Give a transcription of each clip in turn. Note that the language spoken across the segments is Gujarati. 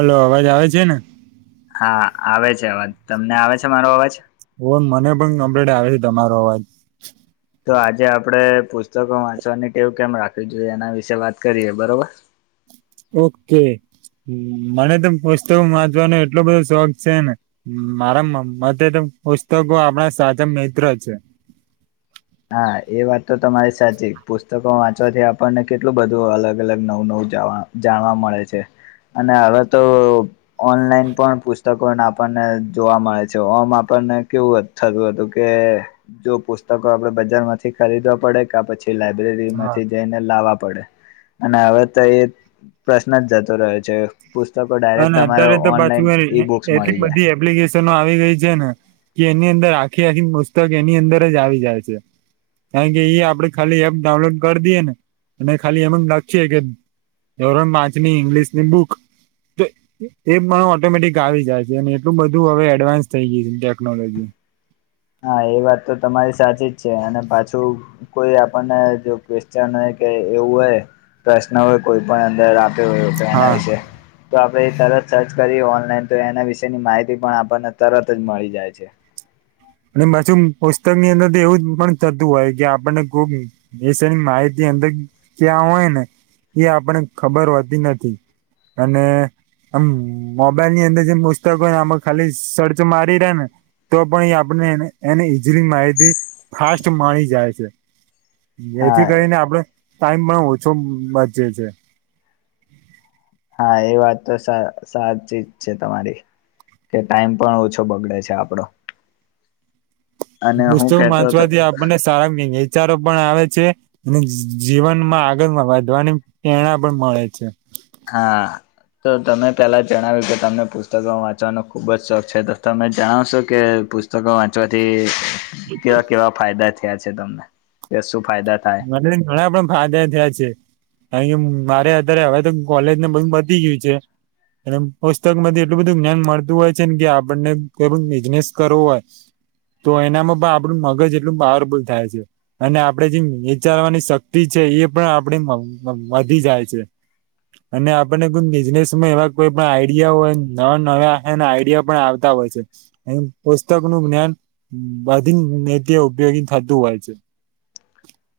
હલો અવાજ આવે છે ને હા આવે છે અવાજ તમને આવે છે મારો અવાજ ઓ મને પણ કમ્પ્લેટ આવે છે તમારો અવાજ તો આજે આપડે પુસ્તકો વાંચવાની ટેવ કેમ રાખવી જોઈએ એના વિશે વાત કરીએ બરોબર [inaudible] ઓકે મને તો પુસ્તકો વાંચવાનો એટલો બધો શોખ છે ને મારા મ્મ તે પુસ્તકો આપણા સાચા મિત્ર છે હા એ વાત તો તમારી સાચી પુસ્તકોમાં જેથી આપણને કેટલું બધું અલગ અલગ નવું નવુંવા [unintelligible] જાણવા મળે છે અને હવે તો ઓનલાઈન પણ પું પુસ્તકોને આપણને જોવા મળે છે ઓમ આપણને કેવું થતું હતું કે જો પુસ્તક આપડે બજાર માંથી ખરીદવા પડે ક પછી લાયબ્રેરી હા માંથી જઈને લાવા પડે અને હવે તો એ પ્રશ્ન જ જતો રહ્યો છે પુસ્તકો હા ડાયરેક્ટ તમારે અત્યારે તો ઓનલાઈન પાછું ઈ બુક્સ મળી એટલી જાય બધી એપ્લિક આવી ગઈ છે ને કે એની અંદર આખી આખી પુસ્તક એની અંદર જ આવી જાય છે કારણ કે એ આપડે ખાલી એપ ડાઉનલોડ કરી દઈએ ને અને ખાલી એમ લખી કે એવરણ પાંચની ઇંગ્લિશની બુક એ પણ ઓટોમેટિક આવી જાય છે અને એટલું બધું હવે એડવાન્સ થઈ ગયું છે ટેકનોલોજી હા એ વાત તો તમારી સાચી જ છે અને પાછું કોઈ આપણને જો ક્વેશચન કે એવું હોય પ્રશ્ન હોય કોઈ પણ અંદર આપ્યો હોય તો એના હા વિશે તો આપણે તરત સર્ચ કરીએ ઓનલાઈન તો એના વિશેની માહિતી પણ આપણને તરત જ મળી જાય છે અને પાછી પુસ્તક ની અંદર તો એવું પણ થતું હોય કે આપણને ખુબની માહિતી ની અંદર ક્યાં હોય ને એ આપણે ખબર હોતી નથી અને આમ મોબાઈલની અંદર જે પુસ્તકો આમાં ખાલી સર્ચ મારી રહ્યા ને તો પણ આપ આપ એને ઈઝીલી માહીતી ફાસ્ટ મળી જાય છે હા એથી કરીને આપડે ટાઈમમાં ઓછો મજે છે. હા એ વાત તો સા સાચી જ છે તમારી કે ટાઈમ પણ ઓછો બગડે છે આપડો અને હું પુસ્તક કેતો હતો વાંચવાથી આપણને સારા નચારો પણ આવે છે અને જી-જીવનમાં આગળમાં વધવાની પ્રેરણા પણ મળે છે હા તો તમે પહેલા જણાવ્યું કે તમને પુસ્તકો વાંચવાનો ખુબ જ શોખ છે તો તમે જણાવશો કે પુસ્તકો વાંચવાથી કેવા કેવા ફાયદા થયા છે તમને ફાયદા થાય મને ઘણા પણ ફાયદા થયા છે કે મારે અત્યારે હવે તો કોલેજને બધુ પતી ગયું છે એ પુસ્તકમાંથી એટલું બધું જ્ઞાન મળતું હોય છે ને કે આપણને કોઈ પણ બિઝનેસ કરવો હોય તો એનામાં પણ આપડું મગજ એટલું પાવરફુલ થાય છે અને આપડે જે વિચારવાની શક્તિ છે એ પણ આપડી વધી જાય છે અને આપણને કોઇ બિઝનેસમાં એવા કોઈ પણ આઈડિયા હોય નવા નવા આઈડિયા પણ આવતા હોય છે એ પુસ્તક નું જ્ઞાન બધીય ઉપયોગી થતું હોય છે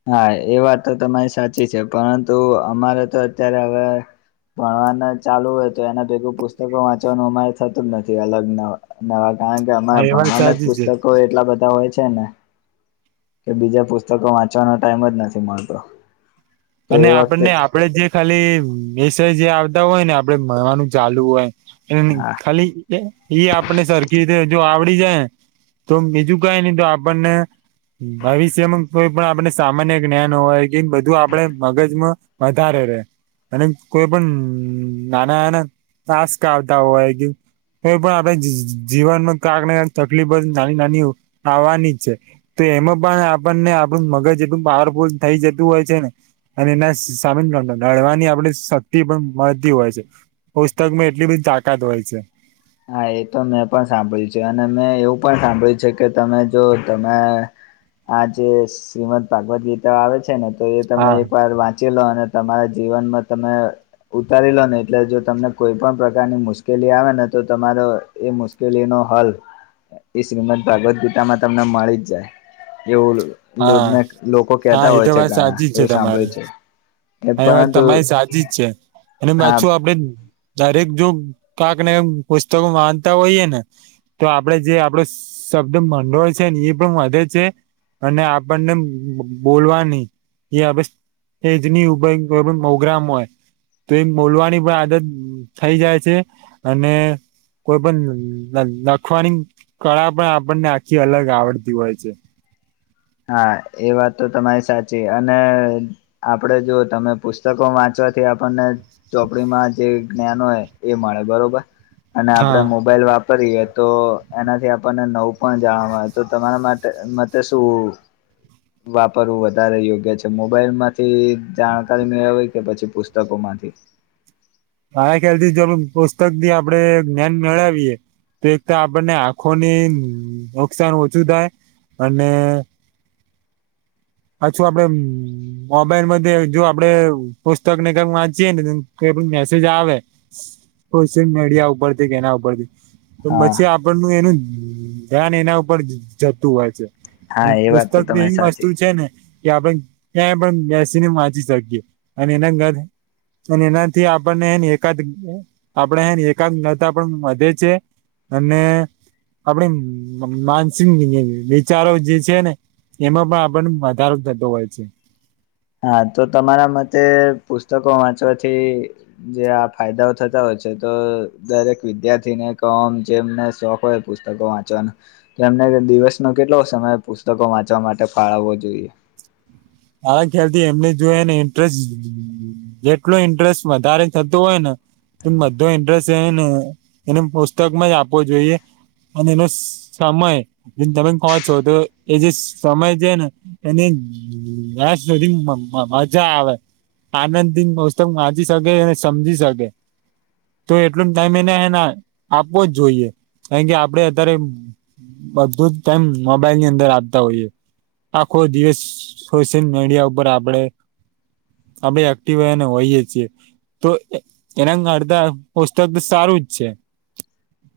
હા એ વાત તો તમારી સાચી છે પરંતુ અમારે તો અત્યારે હવે ભણવાનું ચાલુ હોય તો એના ભેગું પુસ્તકો વાંચવાનું અમારે થતું જ નથી અલગ નવા કારણ કે હા અમારા એ વાત ભણાવાના જ સાચી છે પુસ્તકો એટલા બધા હોય છે ને કે બીજા પુસ્તકો વાંચવાનો ટાઈમ જ નથી મળતો તો અને એ વખતે આપણને આપડે જે ખાલી વિષય જે આવતા હોય ને આપડે ભણવાનું ચાલુ હોય એ હા ખાલી એ આપણે સરખી રીતે જો આવડી જાય તો બીજું કઈ નહી તો આપણને ભવિષ્યમાં કોઈ પણ આપણે સામાન્ય જ્ઞાન હોય કે બધું આપણે મગજમાં વધારે રે. અને કોઈ પણ નાના નાના ટાસ્ક આવતા હોય કે કો પણ આપણે ઝી જીવનમાં કાક ને કાક તકલીફ જ નાની નાની આવવાની જ છે ત એમાં પણ આપણને આપણું મગજ એટલું પાવરફુલ થઈ જતું હોય છે ને અને એના સામે નડ નડવાની આપણે શક્તિ પણ મળતી હોય છે. પુસ્તકમાં એટલી બધી તાકાત હોય છે. હા એ તો મેં પણ સાંભળ્યું છે અને મેં એવું પણ સાંભળ્યું છે કે તમે જો તમે આ જે શ્રીમદ ભાગવત ગીતા આવે છે ને તો એ તમે હા એક વાર વાંચ ચી લો અને તમારા જીવનમાં તમે ઉતારી લો ને એટલે જો તમને કોઈ પણ પ્રકારની મુશ્કેલી આવે ને તો તમારો એ મુશ્કેલી નો હલ એ શ્રીમદ ભાગવદગીતામાં તમને મળી જ જાય. એવું હા લોકો હા કેતા એ હોય છે ઘણા એવું સાંભળે છે. હા એ વાત પરંતુ તમારી સાચી જ છે અને હા પાછું આપણે દરેક જો કાક ને પુસ્તકો માનતા હોઈયે ને તો આપડે જે આપડ શબ્દ મંડોય છે ને એ પણ વધે છે. અને આપણને બો બોલવાની એ હ [unintelligible] ની ઉ [unintelligible] પ્રોગ્રામ હોય. તો એ બોલવાની પણ આદત થઈ જાય છે અને કોઈ પણ લખવાની કળા પણ આપણને આખી અલગ આવડતી હોય છે. હા એ વાત તો તમારી સાચી અને આપણે જો તમે પુસ્તકો વાંચ વાથી આપણને ચોપડીમાં જે જ્ઞાન હોય એ મળે બરોબર. અને હા આપણેે મોબાઈલ વાપ કરીએ તો એનાથી આપણને નવ પણ જાણવામાં આવે તો તમારા માટ માટે શું [inaudible] વાપરવું વધારે યોગ્ય છે, મોબાઈલ માંથી જાણકારી મેળવી કે પછી પુસ્તકો માંથી. [unintelligible] મારા ખ્યાલથી જો પુસ્તકથી આપડે જ્ઞાન મેળવીએ. એક તો આપણને આંખોને નુકસાન ઓછું થાય અને. હછું આપણે મોબાઈલ મ જો આપડે પુસ્તક ને કઈ વાંચીયે નેઈ મેસેજ આવે [unintelligible] તો હા પછી આપણનું એનું ધ્યાન એના ઉપર જ જતું હોય છે. હા એ વાત તો પુસ્તકની તમે એવી વસ્તુ સાચી છે ને કે આપણે ક્યાંય પણ બેસીને વાંચી શકીએ અને એના કારણે અને એનાથી આપણને એકાદ આપણે એકાદ નતા પણ વધે છે. અને આપડ માનસ વિચારો જે છે ને એમાં પણ આપણ સારું જ થતું હોય છે. હા તો તમારા મતે પુસ્તકો વાંચવાથી જે આ ફાયદાઓ થતા હોય છે તો દરેક વિદ્યાર્થીને ઓમ જેમને શોખ હોય પુસ્તકો વાંચવાનો તેમ દિવસનો કેટલો સમય પુસ્તકો વાંચવા માટે ફાળવવો જોઈએ? હા ખ્યાલ થી એમને જોય ને ઇન્ટરેસ્ટ જેટલો ઇન્ટરેસ્ટ વધારે થતો હોય ને બધો ઇન્ટરેસ્ટ ને એને પુસ્તકમાં જ આપવો જોઈએ. અને એનો સમય જે તમે કહો છો તો એ જે સમય છે ને એને હ બસ સુધી મજા આવે. આનંદ મોત્તવ વાંચી શકે અને સમજી શકે. તો એટલું ટાઈમ એને હેને આપવો જ જોઈએ. કારણ કે આપડે અત્યારે બધું જ ટેમ મોબાઈલની અંદર આપતા હોઈએ. આખો દિવસ સોશિયલ મીડિયા ઉપર આપડે. આ ભાઈ એક્ટિવ ને હોયએ જ છીએ. તો એના અડધા પુસ્તક તો સારું જ છે.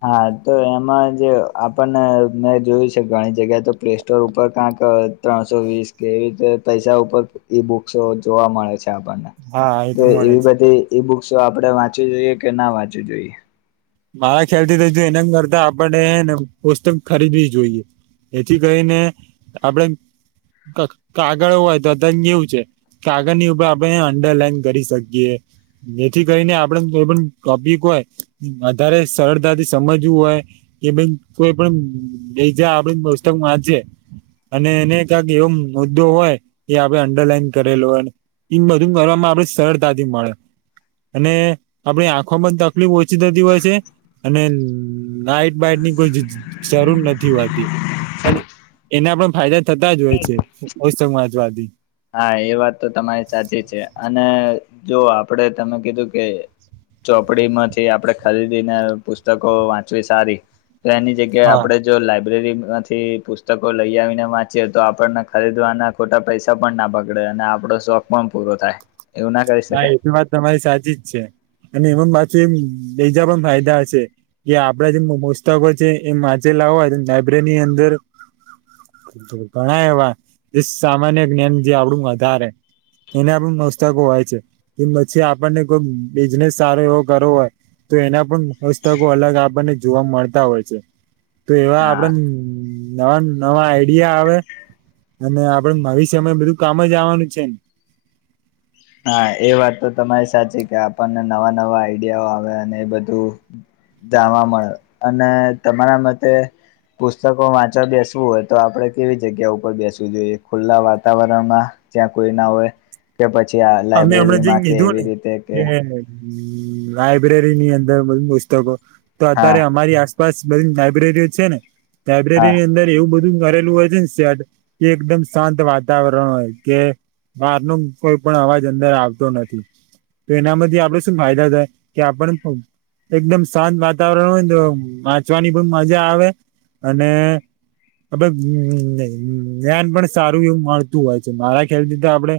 હા તો એમાં જ આપણને મેં જોયું છે, ઘણી જગ્યાએ તો પ્લે સ્ટોર ઉપર કા ત્ર ત્રણસો વીસ કે એવી રીતે પૈસા ઉપર ઈ બુક્સો જોવા મળે છે. હા એ તો મળે એવી છે બધી [unintelligible] આપણે વાંચવી જોઈએ કે ના વાંચવું જોઈએ. મારા ખ્યાલથી [unintelligible] એના કરતા આપડે હેને પુસ્તક ખરીદવી જોઈએ. એથી કઈને આપડે કગ કાગળ હોય તો [unintelligible] એવું છે, કાગળ ની ઉપર આપણે અંડરલાઈન કરી શકીએ. જેથી કરીને આપડે કોઈ પણ ટોપિક હોય. વધારે સરળતા થી સમજવું હોય [inaudible] વાંચે અને એને [unintelligible] [unintelligible] મુદ્દો હોય કે આપડે અંડરલાઈન કરેલો હોય. [unintelligible] બધું કરવામાં આપડે સરળતાથી મળે અને આપડી આંખોમાં તકલીફ હો [unintelligible] હોય છે, અને લાઈટ બાઈટની કોઈ જરૂર નથી હોતી. અને એના પણ ફાયદા થતા જ હોય છે [unintelligible] હા એ વાત તો તમારી સાચી છે, અને જો આપડે તમે કીધું કે. ચોપડીમાંથી આપણેે ખરીદીને પુસ્તકો વાંચવી સારી. તો એની જગ્યાએ હા આપડે જો લાયબ્રેરી. થી પુસ્તકો લઈ આવીને વાંચે તો આપણને ખરીદવાના ખોટા પૈસા. [unintelligible] પણ ના બગડે અને આપડો શોખ પણ પૂરો થાય. એવું ના કરી હા શકાય એ તો વાત તમારી સાચી જ છે, અને. [unintelligible] પાછું એમ બીજા પણ ફાયદા હ છે, કે આપડા જેમ મસ્તકો છે, એમ [unintelligible] લાવવા. લાયબ્રેરીની અંદર [inaudible] ઘણા એવા જે સામાન્ય જ્ઞાન જે આપડું વધારે. એના પણ મસ્તકો હોય છે, કે પછી આપણને કોઈ બિઝનેસ સારો એવો કરવો હોય. તો એના પણ હસ્તકો અલગ આપણને જોવા મળતા હોય છે. તો એવા હા આપડે નવા નવા આઈડિયા આવે અને આપડે ન સમય બધું કામ જવાનું છે હા એ વાત તો તમારી સાચી કે આપણને નવા નવા આઈડિયાઓ આવે અને એ બધું જાવા મળે અને તમારા મતે. પુસ્તકો વાંચવા બેસવું હોય તો આપડણે કેવી જગ્યા ઉપર બેસવું જોઈએ ખુલ્લા વાતાવરણમાં. ત્યાં કોઈ ના હોય કે પછી આ અમે હમણાં જે લાઈબ્રેરીમાં કે કીધું એવી ને રીતે કે. લાયબ્રેરીની અંદર બધી પુસ્તકો તો હા અત્યારે અમારી આ પાસ બધી લાયબ્રેરીઓ છે, ને. હા લાયબ્રેરીની અંદર એવું બધું કરેલું હોય છે, ને શેટ એ એકદમ શાંત વાતાવરણ હોય કે બારનું કોઈ. પણ અવાજ અંદર આવતો નથી તો એનામાંથી આપડે શું ફાયદા થાય કે આપણ. એકદમ શાંત વાતાવરણ હોય ને તો વાંચવાની પણ મજા આવે અને. [unintelligible] જ્ઞાન પણ સારું મળતું હોય છે, મારા ખ્યાલ થી તો આપડે.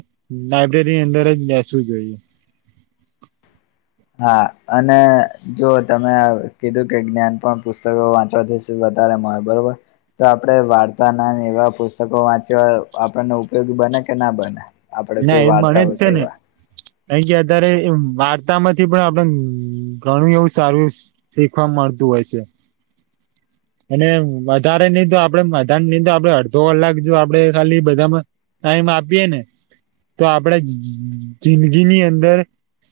લાયબ્રેરીની અંદર જ બેસવું જોઈએ. હા અને જો તમે કીધું કે જ્ઞાન પણ પુસ્તકો વાંચવાથી [unintelligible] બરોબર તે આપડે વાર્તા ના એવા પુસ્તકો [unintelligible] ઉપયોગી બ ન કે ના બને આપડે કોઈ વાર્તા હોય કેવા. [unintelligible] વાર્તા માંથી પણ આપડ ઘણું એવું સારું શીખવા મળતું. હોય છે. અને વધારે નહી તો આપડે વધા નહી તો આપડે અડધો કલાક જો આપડણે ખાલી બધામાં. ના મા બી એ ને તો આપડે જિંદગીની અંદર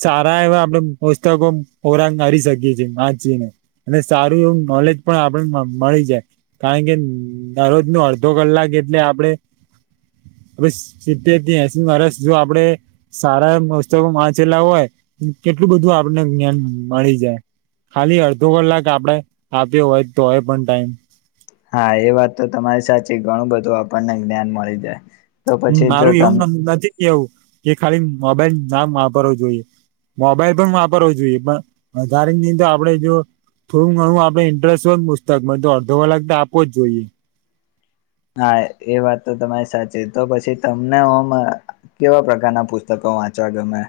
સારા એવા આપણે પુસ્તકો. રાંગ હરી શકીએ છીએ વાચી ને અને સારું એવું નોલેજ પણ આપડ મળી જાય કારણ કે દરરોજ નો અડધો કલાક જેટલે આપડે હમ [unintelligible] અ સીધધ [unintelligible] જે માણસ જો આપડે સારા પુસ્તકો વાંચેલા હોય કેટલું બધું આપને જ્ઞાન મણે મળી જાય ખાલી અડધો કલાક આપડે આપ્યો હોય તોય હોય પણ ટાઈમ હા એ વાત તો તમારી સાચી ઘણું બધું આપણને જ્ઞાન મળી જાય તો હ પછી જો મારું એવું તમ નથી કેવું કે ખાલી મોબાઈલ નામ વાપરવું જોઈએ મોબાઈલ પણ વાપરવો જોઈએ, પણ વધારેની તો આપણેે જો થોડું ઘણું આપડે ઇન્ટરેસ્ટ હોય મસ્તક મળ તો અડધો કાખ તો આપો જ જોઈએ હા એ વાત તો તમારી સાચી તો પછી તમને હમ કેવા પ્રકારના પુસ્તકો વાંચવા ગમે.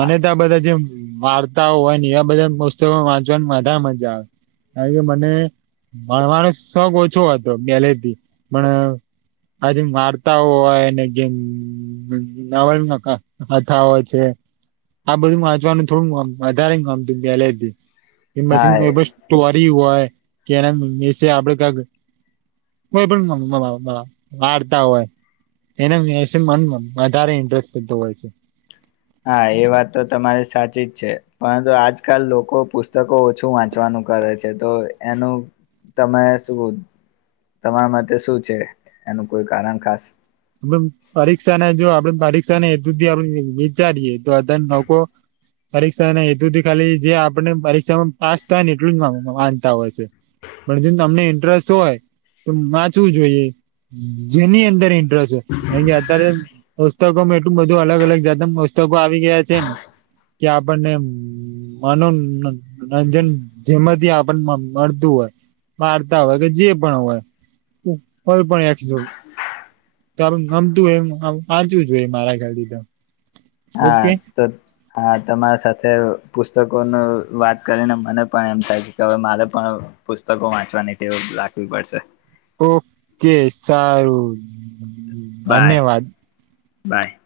અને ત્યાં બધા જેમ વાર્તાઓ હોય ને એ બધા પસ્તકમાં વાંચવાની બધા મજા આવે કારણ કે મને ભણવાનો શોખ ઓછો હતો પહેલે થી પણ હજ વાર્તાઓ હોય જેમ નવલકથામાં કથા હોય છે આ બધું વાંચવાનું થોડું અમ વધારે ગમતું પેલેથી. એ હા મશીન બસ તુરી હઆ [unintelligible] હૈ કે ના સે આપડે તક [unintelligible] કોઈ પણ વાર્તા હોય એના મેસે મનમાં વધારે ઇન્ટરેસ્ટ થતો હોય છે હા એ વાત તો તમારી સા ઠીક છે પરંતુ આજકાલ લોકો પુસ્તકો ઓછુ વાંચવાનું કરે છે તો એનુ તમે શું તમારા માટે શું છે એનું કોઈ કારણ ખાસ? પરીક્ષા ના જો આપડે પરી ને દુધી આપ વિચારીએ તો બધા લોકો પરીક્ષા ના હેતુથી ખાલી જે આપણ નેપરીક્ષામાં પાસ થાય ને એટલું જ માંનતા હોય છે પણ જો તમને ઇન્ટરેસ્ટ હોય તો વાંચવું જોઈએ. જેની અંદર ઇન્ટરેસ્ટ કે અત્યારે પુસ્તકોમાં એટલું બધું અલગ અલગ જાત ના પુસ્તકો આવી ગયા છે ને કે આપણને મનોનોરંજન જેમાંથી આપણને મળતું હોય વાર્તા હોય કે જે પણ હોય કોઈ પણ તમ ગમતું હોય એમ વાચવું જોઈએ મારા ખ્યાલતી તો હા ઓકે તો હા તમારા સાથે પુસ્તકો ન વાત કરીને મને પણ એમ થાય છે કે હવે મારે પણ પુસ્તકો વાંચવાની તેવ રાખવી પડશે ઓકે, સારું બાય ધન્યવાદ. બાય.